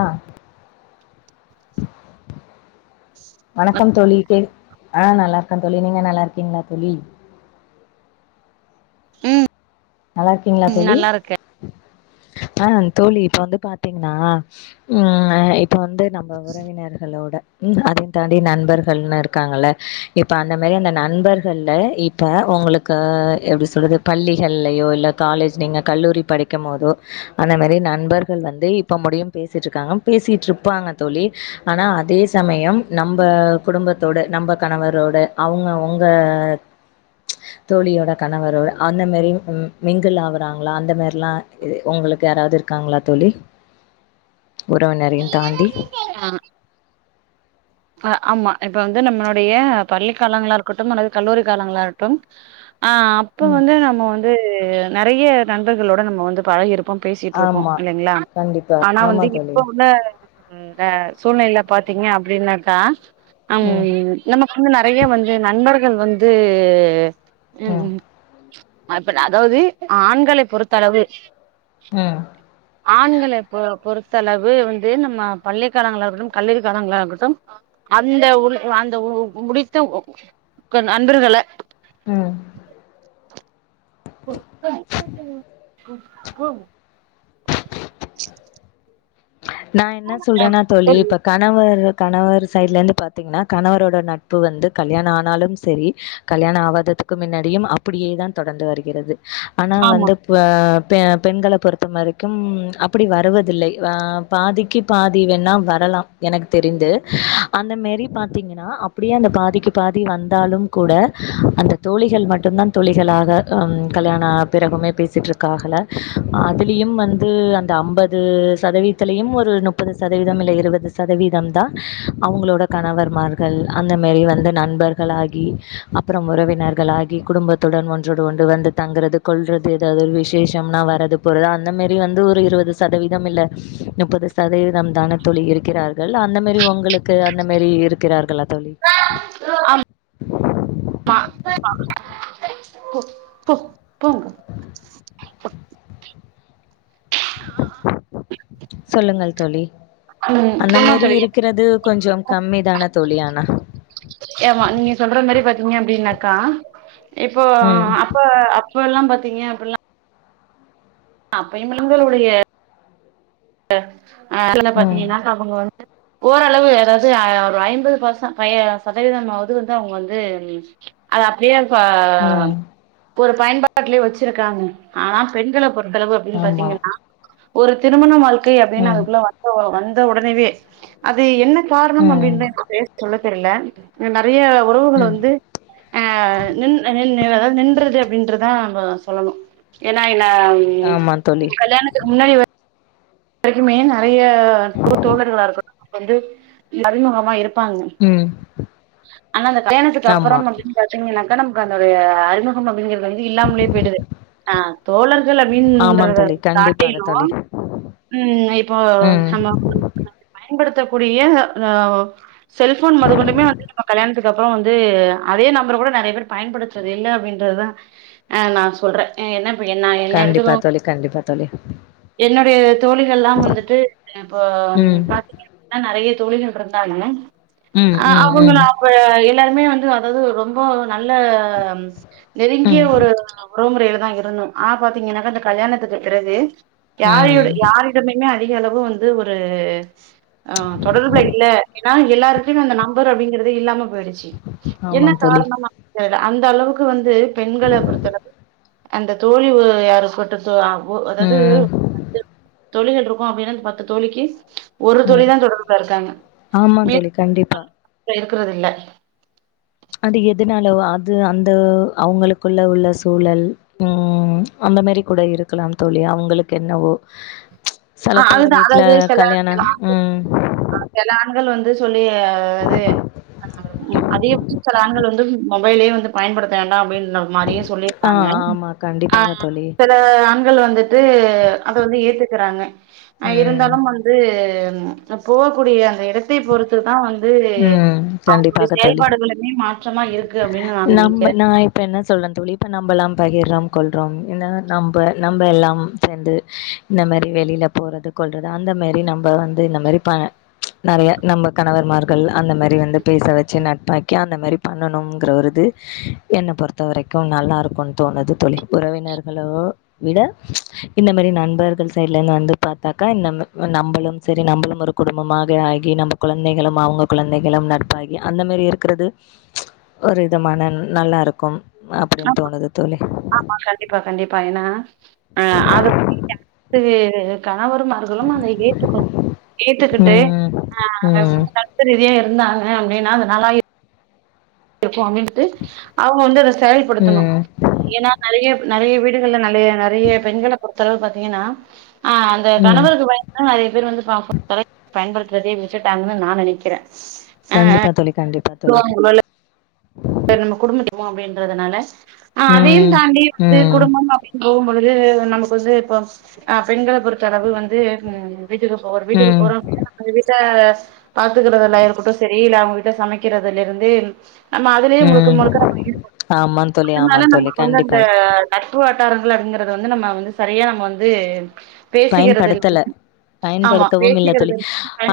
அஹ் வணக்கம் தோழி கேன் ஆஹ் நல்லா இருக்கே தோழி நீங்க நல்லா இருக்கீங்களா தோழி உம் நல்லாருக்கீங்களா தோழி ஆஹ் தோழி இப்ப வந்து பாத்தீங்ன்னா உம் எ இப்போ வந்து நம்ம உறவினர்களோட உம் அதையு தாண்டி நண்பர்கள்னு இருக்காங்கல்ல இப்ப அந்த மாரி அந்த நண்பர்கள்ல இப்ப ஒங்களுக்கு எப்டி சொல்றது பள்ளிகள் லயோ இல்ல காலேஜ் நீங்க கல்லூரி படிக்கும்போதோ ஆனா நெறைய நண்பர்கள் வந்து இப்ப முடியு பேசிட்ருக்காங்க பேசிட்ருப்பாங்க தோழி ஆனா அதே சமயம் நம்ப குடும்பத்தோட நம்ப கணவரோட அவ்ங்க ஒங்க தோழியோட கணவரோட அந்த மாரி உம் மிங்கில் ஆவுறாங்ளா அந்த மார்லா இ உங்களுக்கு யாராவ்து இருக்காங்ளா தோழி உறவினரையு தாண்டி அஹ் அஹ் ஆமா இப்ப வந்து நம்மளுடைய பள்ளிக் காலங்களா இருக்கட்டும் அல்லது கல்லூரி காலங்களா இருக்ட்டும் ஆஹ் அப்போ ம் வந்து நம்ம வந்து து நெறைய நண்பர்களோட நம்ம வந்து பழகிருப் போ பேசிட்ருப்போ ஆமா இல்லைங்ளா கண்டிப்பா ஆனா ஆமா வந்து தோழி இப்ப உள்ள இது உம் க சூழ்நிலைல பாத்தீங்க அப்டின்னாக் கா அம் ம் நம்ம இன்னு நெறைய வந்து நண்பர்கள் வந்து உம் ம் உம் அப்பற அதாவ்து ஆண்கள பொறுத்தளவு உம் ஆண்கள பொ பொறுத்தளவு வந்து நம்ம பள்ளி காலங்களா இருக்கட்டும் கல்லூரி காலங்களா இருக்கட்டும் அந்த உன் அந்த உ முடித்த க நண்பர்கள உம் போ க போ போ ஹம் நா என்ன சொல்றனா தோழி இப்ப கணவர் வ கணவர் சைட்லருந்து பாத்திங்னா கணவரோட நட்பு வந்து கல்யாண ஆனாலும் செரி கல்யாண ஆவாததுக்கு முன்னாடியும் அப்பிடியே தான் தொடர்ந்து வருகிறது ஆனா ஆமா வந்து பியான் பெ பெண்கள பொறுத்த மரைக்கும் அப்டி வருவதில்லை ஆஹ் பாதிக்கு பாதி வேன்னா வரலா எனக்கு தெரிந்து அந்த மாரி பாத்தீங்கனா அப்டியே அந்த பாதிக்கு பாதி வந்தாலும் கூட அந்த தோழிகள் மட்டுந்தான் தோழிகளாக அஹ் கல்யாண பிறகுமே பேசிட்ருக்காகலா அதுலயும் வந்து அந்த அம்பது சதவீத் இத்துலியும் ஒரு முப்பது சதவீதம் இல்ல இருவது சதவீதம் தா அவ்ங்ளோட கணவர்மார்கள் அந்த மாரி வந்த நண்பர்களாகி அப்பறம் உறவினர்கள் ஆகி குடும்பத்துடன் ஒன்றோடு ஒன்று வந்து தங்குறது கொல்றது எதாவ்தொரு விசேஷம்னா வாரது போறது அந்த மாரி வந்து ஒரு இருவது சதவீதம் இல்ல முப்பது சதவீதம் தான தோழி இருக்கிறார்கள் அந்த மாரி ஒங்களுக்கு அந்த மாரி இருக்கிறார்களா தோழி இல்ல அம் சாப்டே சாப்டே குக் குக் கூ சொல்லுங்கள் தோழி உம் அந்த ஏ மாரி அப்டி இருக்கிறது கொஞ்சம் கம்மி தான தோழி ஆனா ஆமா நீங்க சொல்ற மாரி பாத்தீங்கனா அப்டிதா க்கா இப்போ ம் அப்ப அப்ப எல்லாம் பாத் தீங்க அப்டினா அஹ் அப்பய்லைமே ஒரு அஹ் ஆக்சுலா ம் பாத்தீங்கனா கோட்டமே வந்து ஓரளவு அதாவ்து ஒரு ஐம்பது பர்ச ஃப்பை சதவீதமாவ்து வந்து அவங்க வந்து அது அப்டியே ப ம் ஒரு பயன்பாட்லே வச்சிருக்காங்க ஆனா பெண்கள பொற் எத்ளவு அப்டின் ஆமா பாத்தீங்கன்னா ஒரு திருமண வாழ் கி அப்டின்னு ம் அதுக்குள்ள வந்தவொ வந்து த ஒடனவே அது என்ன கார்ணம் ம் அப்டின்னு பேர் சொல்ல தெர்ல ஏன்டா றியள உறவுகள் ம் வந்து நின் நின்றது அப்டின்ருதா சொல்லணு ஏன்னா என்ன ஆமா தோழி கல்யாணத்துக்கு முன்னாடி வரைக்குமே நெறைய தோழர்களாருக்கட்டு நமக்கு வந்து அறிமுகமா இரு ப்பாங்க ம் ஆனா அந்த கல்யாணத்துக்கு ஆமா அப்புறம் அப்படின்னு பாத்திங்கனாக்க நமக்கு அந்தொரு அறிமுகம் அப்டிங்கறது வந்து இல்லாமலே போயிடுது ஆ தோழர்கள் ஆமா அப்டின்றத தோழி கண்டிப்பாக காட்டிலு தோழி ம் இப்ப ம் நம்ம பயன்படுத்தக்கூடிய அ செல்ஃபோன் மொதற்கொண்டுமே வந்து நம்ம கல்யாணத்துக்கு அப்பற வந்து அதே நம்பர் கூட நெறைய பேர் பயன்படுத்துறது இல்ல அப்டின்றதுதா அ நா சொல்ற என்ன இப்ப என்ன என்ன கண்டிப்பா எடுத்துக்கோ தோழி கண்டிப்பா தோழி தோழிகல்லா வந்துட்டு இப்பொ ம் பாத்திங்க அப்டினா நெறைய பேர் நெறைய தோழிகள் இருந்தாங்க ம் ஆ ம் அவங்கள ம் அவங்க எல்லாருமே வந்து அதாவது ரொம்ப நல்ல நெருங்கிய ம் ஒரு உறவுமுறைல தா இருந்தோ ஆனா பாத்திங்கனாக்க இந்த கல்யாணத்துக்கு பிறகு யாரு ம் யாரிடமிமே அதிகளவு வந்து ஒரு அ தொடர்புல இல்ல ஏனா எல்லாருகிட்டயு அந்த நம்பர் அப்படிங்கறது இல்லாம போயிடுச்சு ஆமா என்ன தோழி காரணமா அந்த அளவுக்கு வந்து பெண்கள பொறுத்த அந்த தோழிவு யாரு கூ து அதாது ம் தோழிகள் இருக்கும் அப்படின்னனு பாத்து தோழிக்கு ஒரு தோழி ம் தா தொடர்புல இருக்காங்க ஆமா தோழி கண்டிப்பா இருக்கறதில்ல அது எதுனாலோ அது அந்த அவங்களுக்குள்ள உள்ள சூழல் உஹம் அந்த மாரி கூட இருக்கலாம் தோழி அவங்களுக்கு என்னவோ சில ஆஹ் பேர் அதுதா வீட்ல அதாவது சில கல்யாண ஆ ம் ஆ சில ஆண்கள் வந்து சொல்லி அதே அது ஆண்கள் வந்து மொபைலே வந்து பயன்படுத்த வேண்டா அப்டின்னு மாரியு ஆ சொல்லிருக்காங்க ஆமா கண்டிப்பாக தோழி சில ஆ வந்துட்டு வந்து அத வந்து ஏத்துக்குறாங்க அஹ் ம் இருந்தாலும் வந்து ஹ போகக்கூடிய அந்த இடத்தை பொறுத்து தா வந்து ம் ந்து அவங்களுடைய கண்டிப்பாக தோழி செயல்பாடுகளுமே மாற்றமா இருக்கு அப்டின்னு நானுமே நம்ம நெனைக்கிற நான் இப்ப என்ன சொல்றேன் தோழி இப்ப நம்ம எல்லா பகிர்றோம் கொல்றோம் இந்த நம்ம நம்ம எல்லாம் சேர்ந்து இந்த மாதிரி வெளில போறது கொல்றது அந்த மாரி நம்ம வந்து இந்த மாரி நெறைய நம்ம கணவர் மார் இரு கள் அந்த மாரி பேச வெச்சு நட்பாயிக்கி அந்த மாரி பண்ணுங்கிறது என்ன பொறுத்த வரைக்கு நல்லா இருக்குனுது தோழி உறவினர்களோ விட இந்த மாரி நண்பர்கள் சைடுல இருந்து வந்து பாத்தாக்கா ஒரு குடும்பமாக ஆகி நம்ம குழந்தைகளும் அவங்க குழந்தைகளும் நட்பாகி அந்த மாரி இருக்கிறது ஒரு விதமான நல்லா இருக்கும் ஆமா அப்டின்னு தோணுது தோழி ஆமா கண்டிப்பா கண்டிப்பா ஏன்னா ஆஹ அத வந்து அனைத்து கணவர்மார்களும் அத ஏத்துக்கணும் ஏத்துக்கிட்டு ம் ம் சத்து ரீதியா இரு இருந்தாங்க அப்டின்னா அதுனாலா இருக்கு அப்டின்டு அவங்க வந்து செயல்படுத்தணு ம் ஏன்னா நெறைய நெறைய வீடுகள்ல நெறைய நெறைய பெண்கள பொறுத்தளவு பாத்தீங்கன்னா ஆஹ் அந்த ம் கணவருக்கு பயந்து தா நெறைய பேர் வந்து பா பயன் படுத்துறதையே விட்டுடாங்கன்னு நா நெனைக்கிற கண்டிப்பா தோழி கண்டிப்பா தோழி நம்ம குடும்ப [unintelligible] அப்டின்றதால ஆஹ் அதையு ம் தாண்டி வந்து ம் குடும்பம் அப்பட போகும் பொழுது நமக்கு வந்து இப்போ பெண்கள பொறுத்த அளவு வந்து உ வீட்டுக்கு போ வீட்டுக்கு ம் போறோ அந்த வீட்ட பாத்துக்கறதா இருக்கட்டு செரி இல்ல அவங்க வீட்ட சமைக்கிறதுல இருந்து நம்ம அதுலையே முழுக்க ம் முழுக்க நம்ம ஈடுப ஆமா தோழி அதனால ஆமா தோழி நமக்கு வந்து அந்த கண்டிப்பா நட்ப வட்டாரங்கள் அங்கறிறது வந்து நம்ம வந்து சரியா நம்ம வந்து பேசிக்கிறது பயன்படுத்தல இல்ல ஆமா பயன்படுத்தவும் இல்ல பேசிக்கிறது தோழி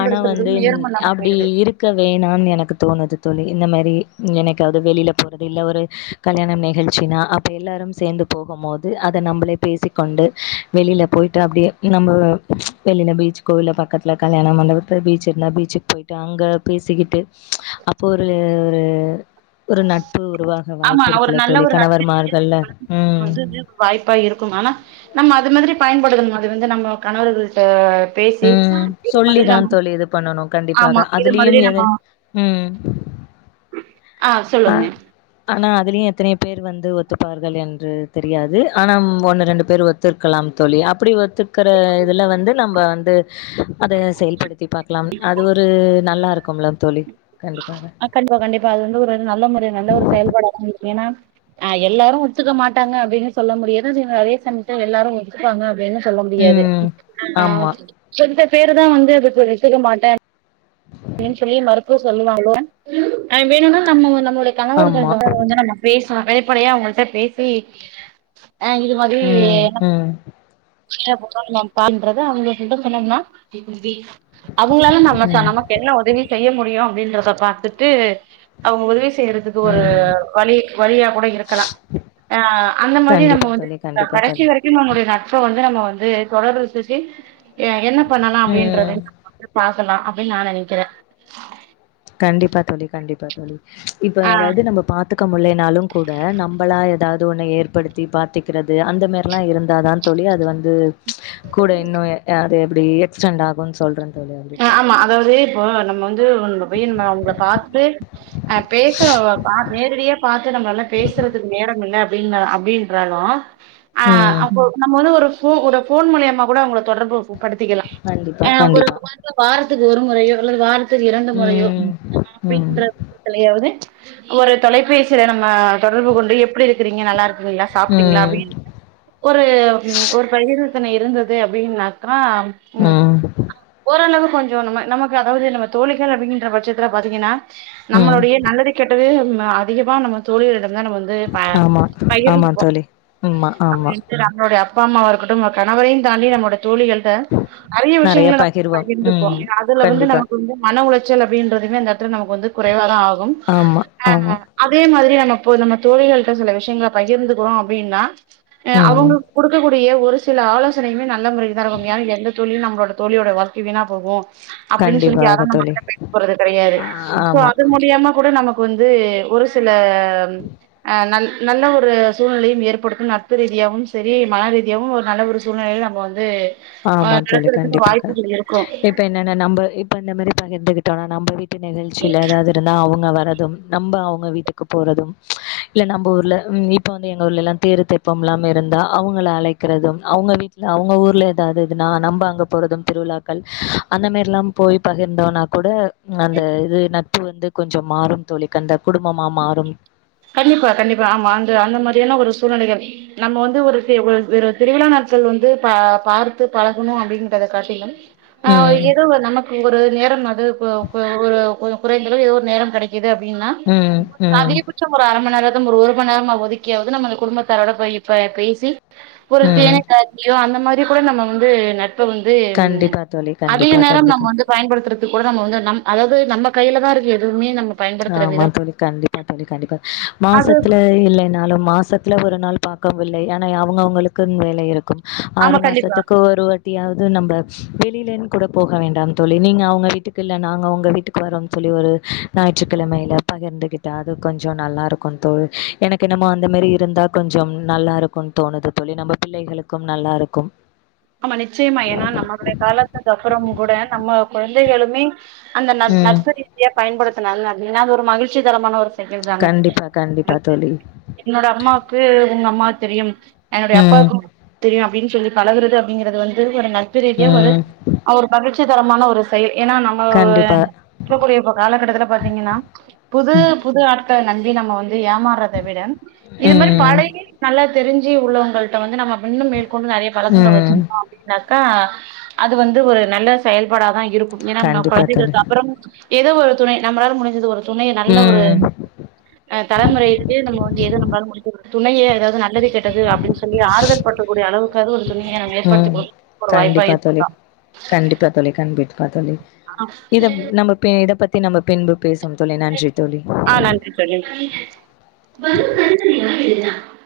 ஆனா வந்து நேரமில்லாம அப்டி போயிடுது இருக்க வேணான்னு எனக்கு தோணுது தோழி இந்த மாரி எனக்காவது வெளில போறது இல்ல ஒரு கல்யாணம் நிகழ்ச்சினா அப்போ எல்லோரும் சேர்ந்து போகும் போது அதை நம்மளே பேசிக்கொண்டு வெளியில் போய் ட்டு அப்டியே நம்ம வெளில பீச் கோவில்ல பக்கத்தில் கல்யாண மண்டபத்தில் பீச் இருந்தால் பீச்சுக்கு போயி்டட்டு அங்கே பேசிக்கிட்டு அப்போ ஒரு ரு ஒரு நட்பு உருவாக ஆமா வாய்ப்பு ஒரு இருக்குல்ல நல்ல தோளி ஒரு நட்பு கணவர்மார்கள்ல உம் வந்து இது பயன்படுத்தணு அது வந்து நம்ம கணவர்களிட்ட உம் சொல்லிதா தோளி இது பண்ணணு ஆமா கண்டிப்பாக இது அதுலயு மாதிரி எதை நம்ம உம் ஆ ஆனா அதுலயு எத்தனைய பேர் வந்து ஒத்துப்பார்கள் என்று தெரியாது ஆனா ஒன்னு ரெண்டு பேர் ஒத்துருக்கலாம் தோளி அப்படி ஒத்துக்கிற இதுல வந்து நம்ம வந்து அத செயல்படுத்தி பாக்கலாம் அது ஒரு நல்லா இருக்கும்ல தோளி ஆ கண்டிப்பா கண்டிப்பா அது வந்து ஒரு நல்ல முறை நல்ல ஒரு செயல்பாட இருக்கு ஏனா ஆ எல்லாரு ஒத்துக்க மாட்டாங்க அப்படின்னு சொல்ல முடியாது நீங்க அதே சமயத்துல எல்லாரு ஒத்துக்குபாங்க அப்படின்னு சொல்ல முடியாது ம் ஆ ஆமா [unintelligible] பேரு தா வந்து அதுக்கு ஒத்துக்கமாட்டே அப்படின்னு சொல்லி மறுப்பு சொல்லுவாங்க வேணும்னா நம்ம நம்ம கணவர்கள் ஆமா வந்து நம்ம பேசி வெளிப்படையா அவங்கள்ட்ட பேசி அ இது மாதிரி ம் ம் [unintelligible] பண்றது அவங்க சொல்ல சொன்னோம்னா அவங்களாலா நம்ம ச ம் நம் உதவி செய்ய முடியு அப்படின்றத பாத்துட்டு அவங்க உதவி டேத்துக்கு ஒரு ம் வழி வழியா கூட இருக்கலா ஆ அந்த மாரி கண்டிப்பா நம்ம வந்து தோழி கண்டிப்பா கடைசி தோழி வரைக்கு நம்மளுடைய நட்ப வந்து நம்ம வந்து து தொடருது சுசி என்ன பண்ணலா அப்படின்றது ம் பா இருக்கலா அப்பிடினு நானெனக்குர நக்கிறே கண்டிப்பாக தோளி கண்டிப்பா தோளி இப்ப ஆ அதாவது நம்ம பாத்துக்க முடியலனா கூட நம்மளா ஏதாவது ஏதோ ஒண்னை ஏற்படுத்தி பாத்துக்கிறது அந்த மாரில்லா இருந்தாத தோளி அது வந்து ம்ச் கூட இன்னு அது அப்பிடி எக்ஸ்டெண்ட் ஆகு சொல்றேன் தோழி அப்டி ஆ சொல்றேன். ஆமா அதாவது இப்போ நம்ம வந்து அவங்க நம்ம வேணுமா உங்கள பாத்துட்டு பேச ஆ நேரடியாக பாத்து நம்மளாள பேசுறதுக்கு நேரோல்ல அப்பிடினு அப்படின்றாலு ஆ ம். அப்போ நம்ம வந்து ஒரு போக்கூடாது ஒருபோன் மூலியமா கூட அவங்க தொடர்பு இருக்கும் படுத்திக்கலாம் கண்டிப்பா, ஒரு கண்டிப்பா. வாரத்துக்கு ஒரு முறையோ அல்லது வாரத்து இரண்டு முறையோ ம். ம். அப்படின்றிலையாவது ஒரு தொலைபேசியில நம்ம தொடர்பு கொண்டு எப்படி இருக்கிறீங்க நல்லா இருக்கீங்களா சாப்பிட்டீங்களா ம். அப்படிஒரு ஒரு ப இருந்தது அப்படின்னாக்கா ஆஹ் ம். உம் அல்லது கொஞ்சம் நமக்கு அதாவது நம்ம தோழிகள் அப்படிங்கிற பட்சத்துல பார்த்தீங்கன்னா ம். நம்மளுடைய நல்லது கேட்டது அதிகமா நம்ம தோழி இடம் நம்ம வந்து ஆமா. ஆமா பகிர்ந்துப்போம் தோழி. ஆமா, ஆமா. நம்மவந்து நம்முடைய அப்ப அப்பா அம்மாவா இருக்கட்டும் கணவரையும் தாண்டி நம்மட தோழிகள்கிட்ட நிறைய நெறைய விஷயங்கள ந பகிர்வோம். ம். பகிர்ந்துப்போம் அதுல வந்து கண்டிப்பா. நமக்கு வந்து மன உளைச்ச சொல் அப்படின்றதுமே நமக்கு வந்து குறைவா தான் ஆகும் ஆமா, ஆமா. அதே மாதிரி ந ப்போ நம்ம தோழிகள்கிட்ட சில விஷயங்களை பகிர்ந்துக்கிறோம் அப்படின்னா ம். அவங்களுக்கு கொடுக்க ஒரு சில ஆலோசனைகளை நல்ல முறை தான் எந்த தோழியும் நம்மோளட தோழியோட வாழ் வீணா போகும் அப்படின்னு சொல்லிட்டு கண்டிப்பாக யாரும் தோழி. நம்மகிட்ட பேச போறது கிடையாது சோ ஆமா. அது மூலியமா கூட நமக்கு வந்து ஒரு சில ந [unintelligible] நல்ல ஒரு சூழ்நிலையும் ஏற்படுத்தும் நட்பு ரீதியாகவும் சரி மன ரீதியாகவும் ஒரு நல்ல ஒரு சூழ்நிலையை நம்ம வந்து ஆ ஆமா தோழி நடக்கறதுக்கு கண்டிப்பாக. வாய்ப்புகள் இருக்கு இப்ப என்னென்ன நம்ம இப்ப இந்த மாதிரி பகிர்ந்து நம்ம வீட்டு நிகழ்ச்சியில் ஏதாவது இருந்தா அவங்க அவ நம்மஅவங்க வீட்டுக்கு போறதும் இல்ல நம்ம ஊர்ல இப்ப வந்து எங்கஊர்ல எல்லாம் தேரு தெப்பம்ல்ல இருந்தா அவங்களை அழைக்கிறதும் அவங்க வீட்டுல அவங்க ஊர்ல அதாவது இதுனா நம்ப அங்க போறதும் திருவிழாக்கள் அந்த மாதிரி எல்லாம் போய் பகிர்ந்தோனா கூட அந்த இது நட்பு வந்து கொஞ்சம் மாறும் தோழிக அந்த குடும்பமா மாறும் கண்டிப்பா கண்டிப்பா ஆமா அந்த அந்த மாதிரியான ஒரு சூழ்நிலைகள் நம்ம வந்து ஒரு வ திருவிழா நாட்கள் வந்து ப பார்த்து பழகணும் அப்படின்றத காட்டியும் ஆஹ் ம் எதுவும் நமக்கு ஒரு நேரம் அது ஒரு குறைந்தளவு ஏதோ ஒரு நேரோ கெடைக்கும் இது அப்டீன்னா ம் ம் அர மணி நேர ஒரு மணி நேரமாவது ஒதுக்கியாவது நம்ம குடும்பத்தாரோட இப்ப போயி பேசி ஒரு ம் தேனக்கலக்கியோ அந்த மாரி இது கூட நம்ம வந்து நட் பு வந்து கண்டிப்பா தோழி அதிக கண்டிப்பா நேரம் நம்ம கண்டிப்பா. வந்து பயன்படுத்துற கூட நம்ம வந்து அதாவது நம் நம்ம கையில தான் இருக்கு எதுவுமே நம்ம பயன்படுத்துற ஆமா விதம் தோழி கண்டிப்பா தோழி கண்டிப்பா அது மாசத்துல இல்லனாலோ மாசத்துல ஒரு நாள் பாக்கவும் இல்லை ஆனா அவுங்கவுங்களுக்கு வேலை இருக்கும் ஆறு ஆமா கண்டிப்பா மாசத்துக்கு ஒருவாட்டியாவது நம்ப வெளியிலேனு கூட போக வேண்டாம்னு சொல்லி நீங்க அவங்க வீட்டுக்கு இல்ல நாங்க உங்க வீட்டுக்கு வரோம்ு சொல்லி ஒரு ஞாயிற்றுக்கிழமையில பகிர்ந்துகிட்டா அது கொஞ்சோ நல்லா இருக்கோ தோழி எனக்கு என்னமோ அந்த மாரி இருந்தா கொஞ்சோ நல்லா இருக்கோனு தோணுது தோழி நம்ம பிள்ளைகளுக்கும் நல்லா இருக்கும் ஆமா நிச்சயமா ஏன்னா நம்மளுடைய காலத்துக்கு அப்புறமும் கூட நம்ம கொழந்தை களுமே அந்த ந ம். நட்பு ரீதியா பயன்படுத் இத்ன நாள் நான் இந்நாள் மகி்ழ்ச்சி தரமான ஒரு கண்டிப்பா, கண்டிப்பா தோழி. [unintelligible] என்னோட அம்மாவுக்கு உங்க அம்மா தெரியும் என்னுடய ம், அப்பாவுக்கு [unintelligible] தெரியும் இப்டீன் சொல்லி பழகுறது அப் டீங்கிறது வந்து ஒரு நல் நட்பு ரீதியா ஒரு ம். அவரு பகீர்ச் சு தரமான ஒரு செயல் ஏனா நம்மோ கண்டிப்பா. இப்பக்கூடிய இப்ப காலகட்டத்துல பாத்தீங்கீனா புதூ புது ஆட் பே நன்றி நம்ம வந்து து ஏமாற்ரத விட இது மாரி ம், பழகி நல்லா தெரிஞ்சி உள்ளவங்கள்ட வந்து நம்ம இன்னும் மேற்கொண்டு நறய பழசங்கள் வெச்சி ம். அக்கா அது வந்து ஒரு நல்ல செயல்பாடாதா இருக்கும் ஏனா நா கண்டிப்பா தோழி கொழந்தைகள்கப்றோ ஏதோ ஒரு துணை நம்மளால முடிஞ்சிது ஒரு துனண நல்ல ஒரூ ம் தலைமுறையிட்டு நம்மோ வந்து எது நம்பலால முடிஞ்சிரு துணையே து அது நல்லது கேட்டது அப்டின் சொல்லி ஆறுதல் பற்றக்கூடிய அளவுக்காது ஒரு துனயா நா முயர்சி உம் கண்டிப்பா தோழி கண்டிப்பா தோழி கண்பிட் பா தோழி இதெப் நம்ம பே இத பத் தி நம்ப பின்பு பேசுவோம் தோழி நன்றி தோழி ஆஹ் நன்றி தோழி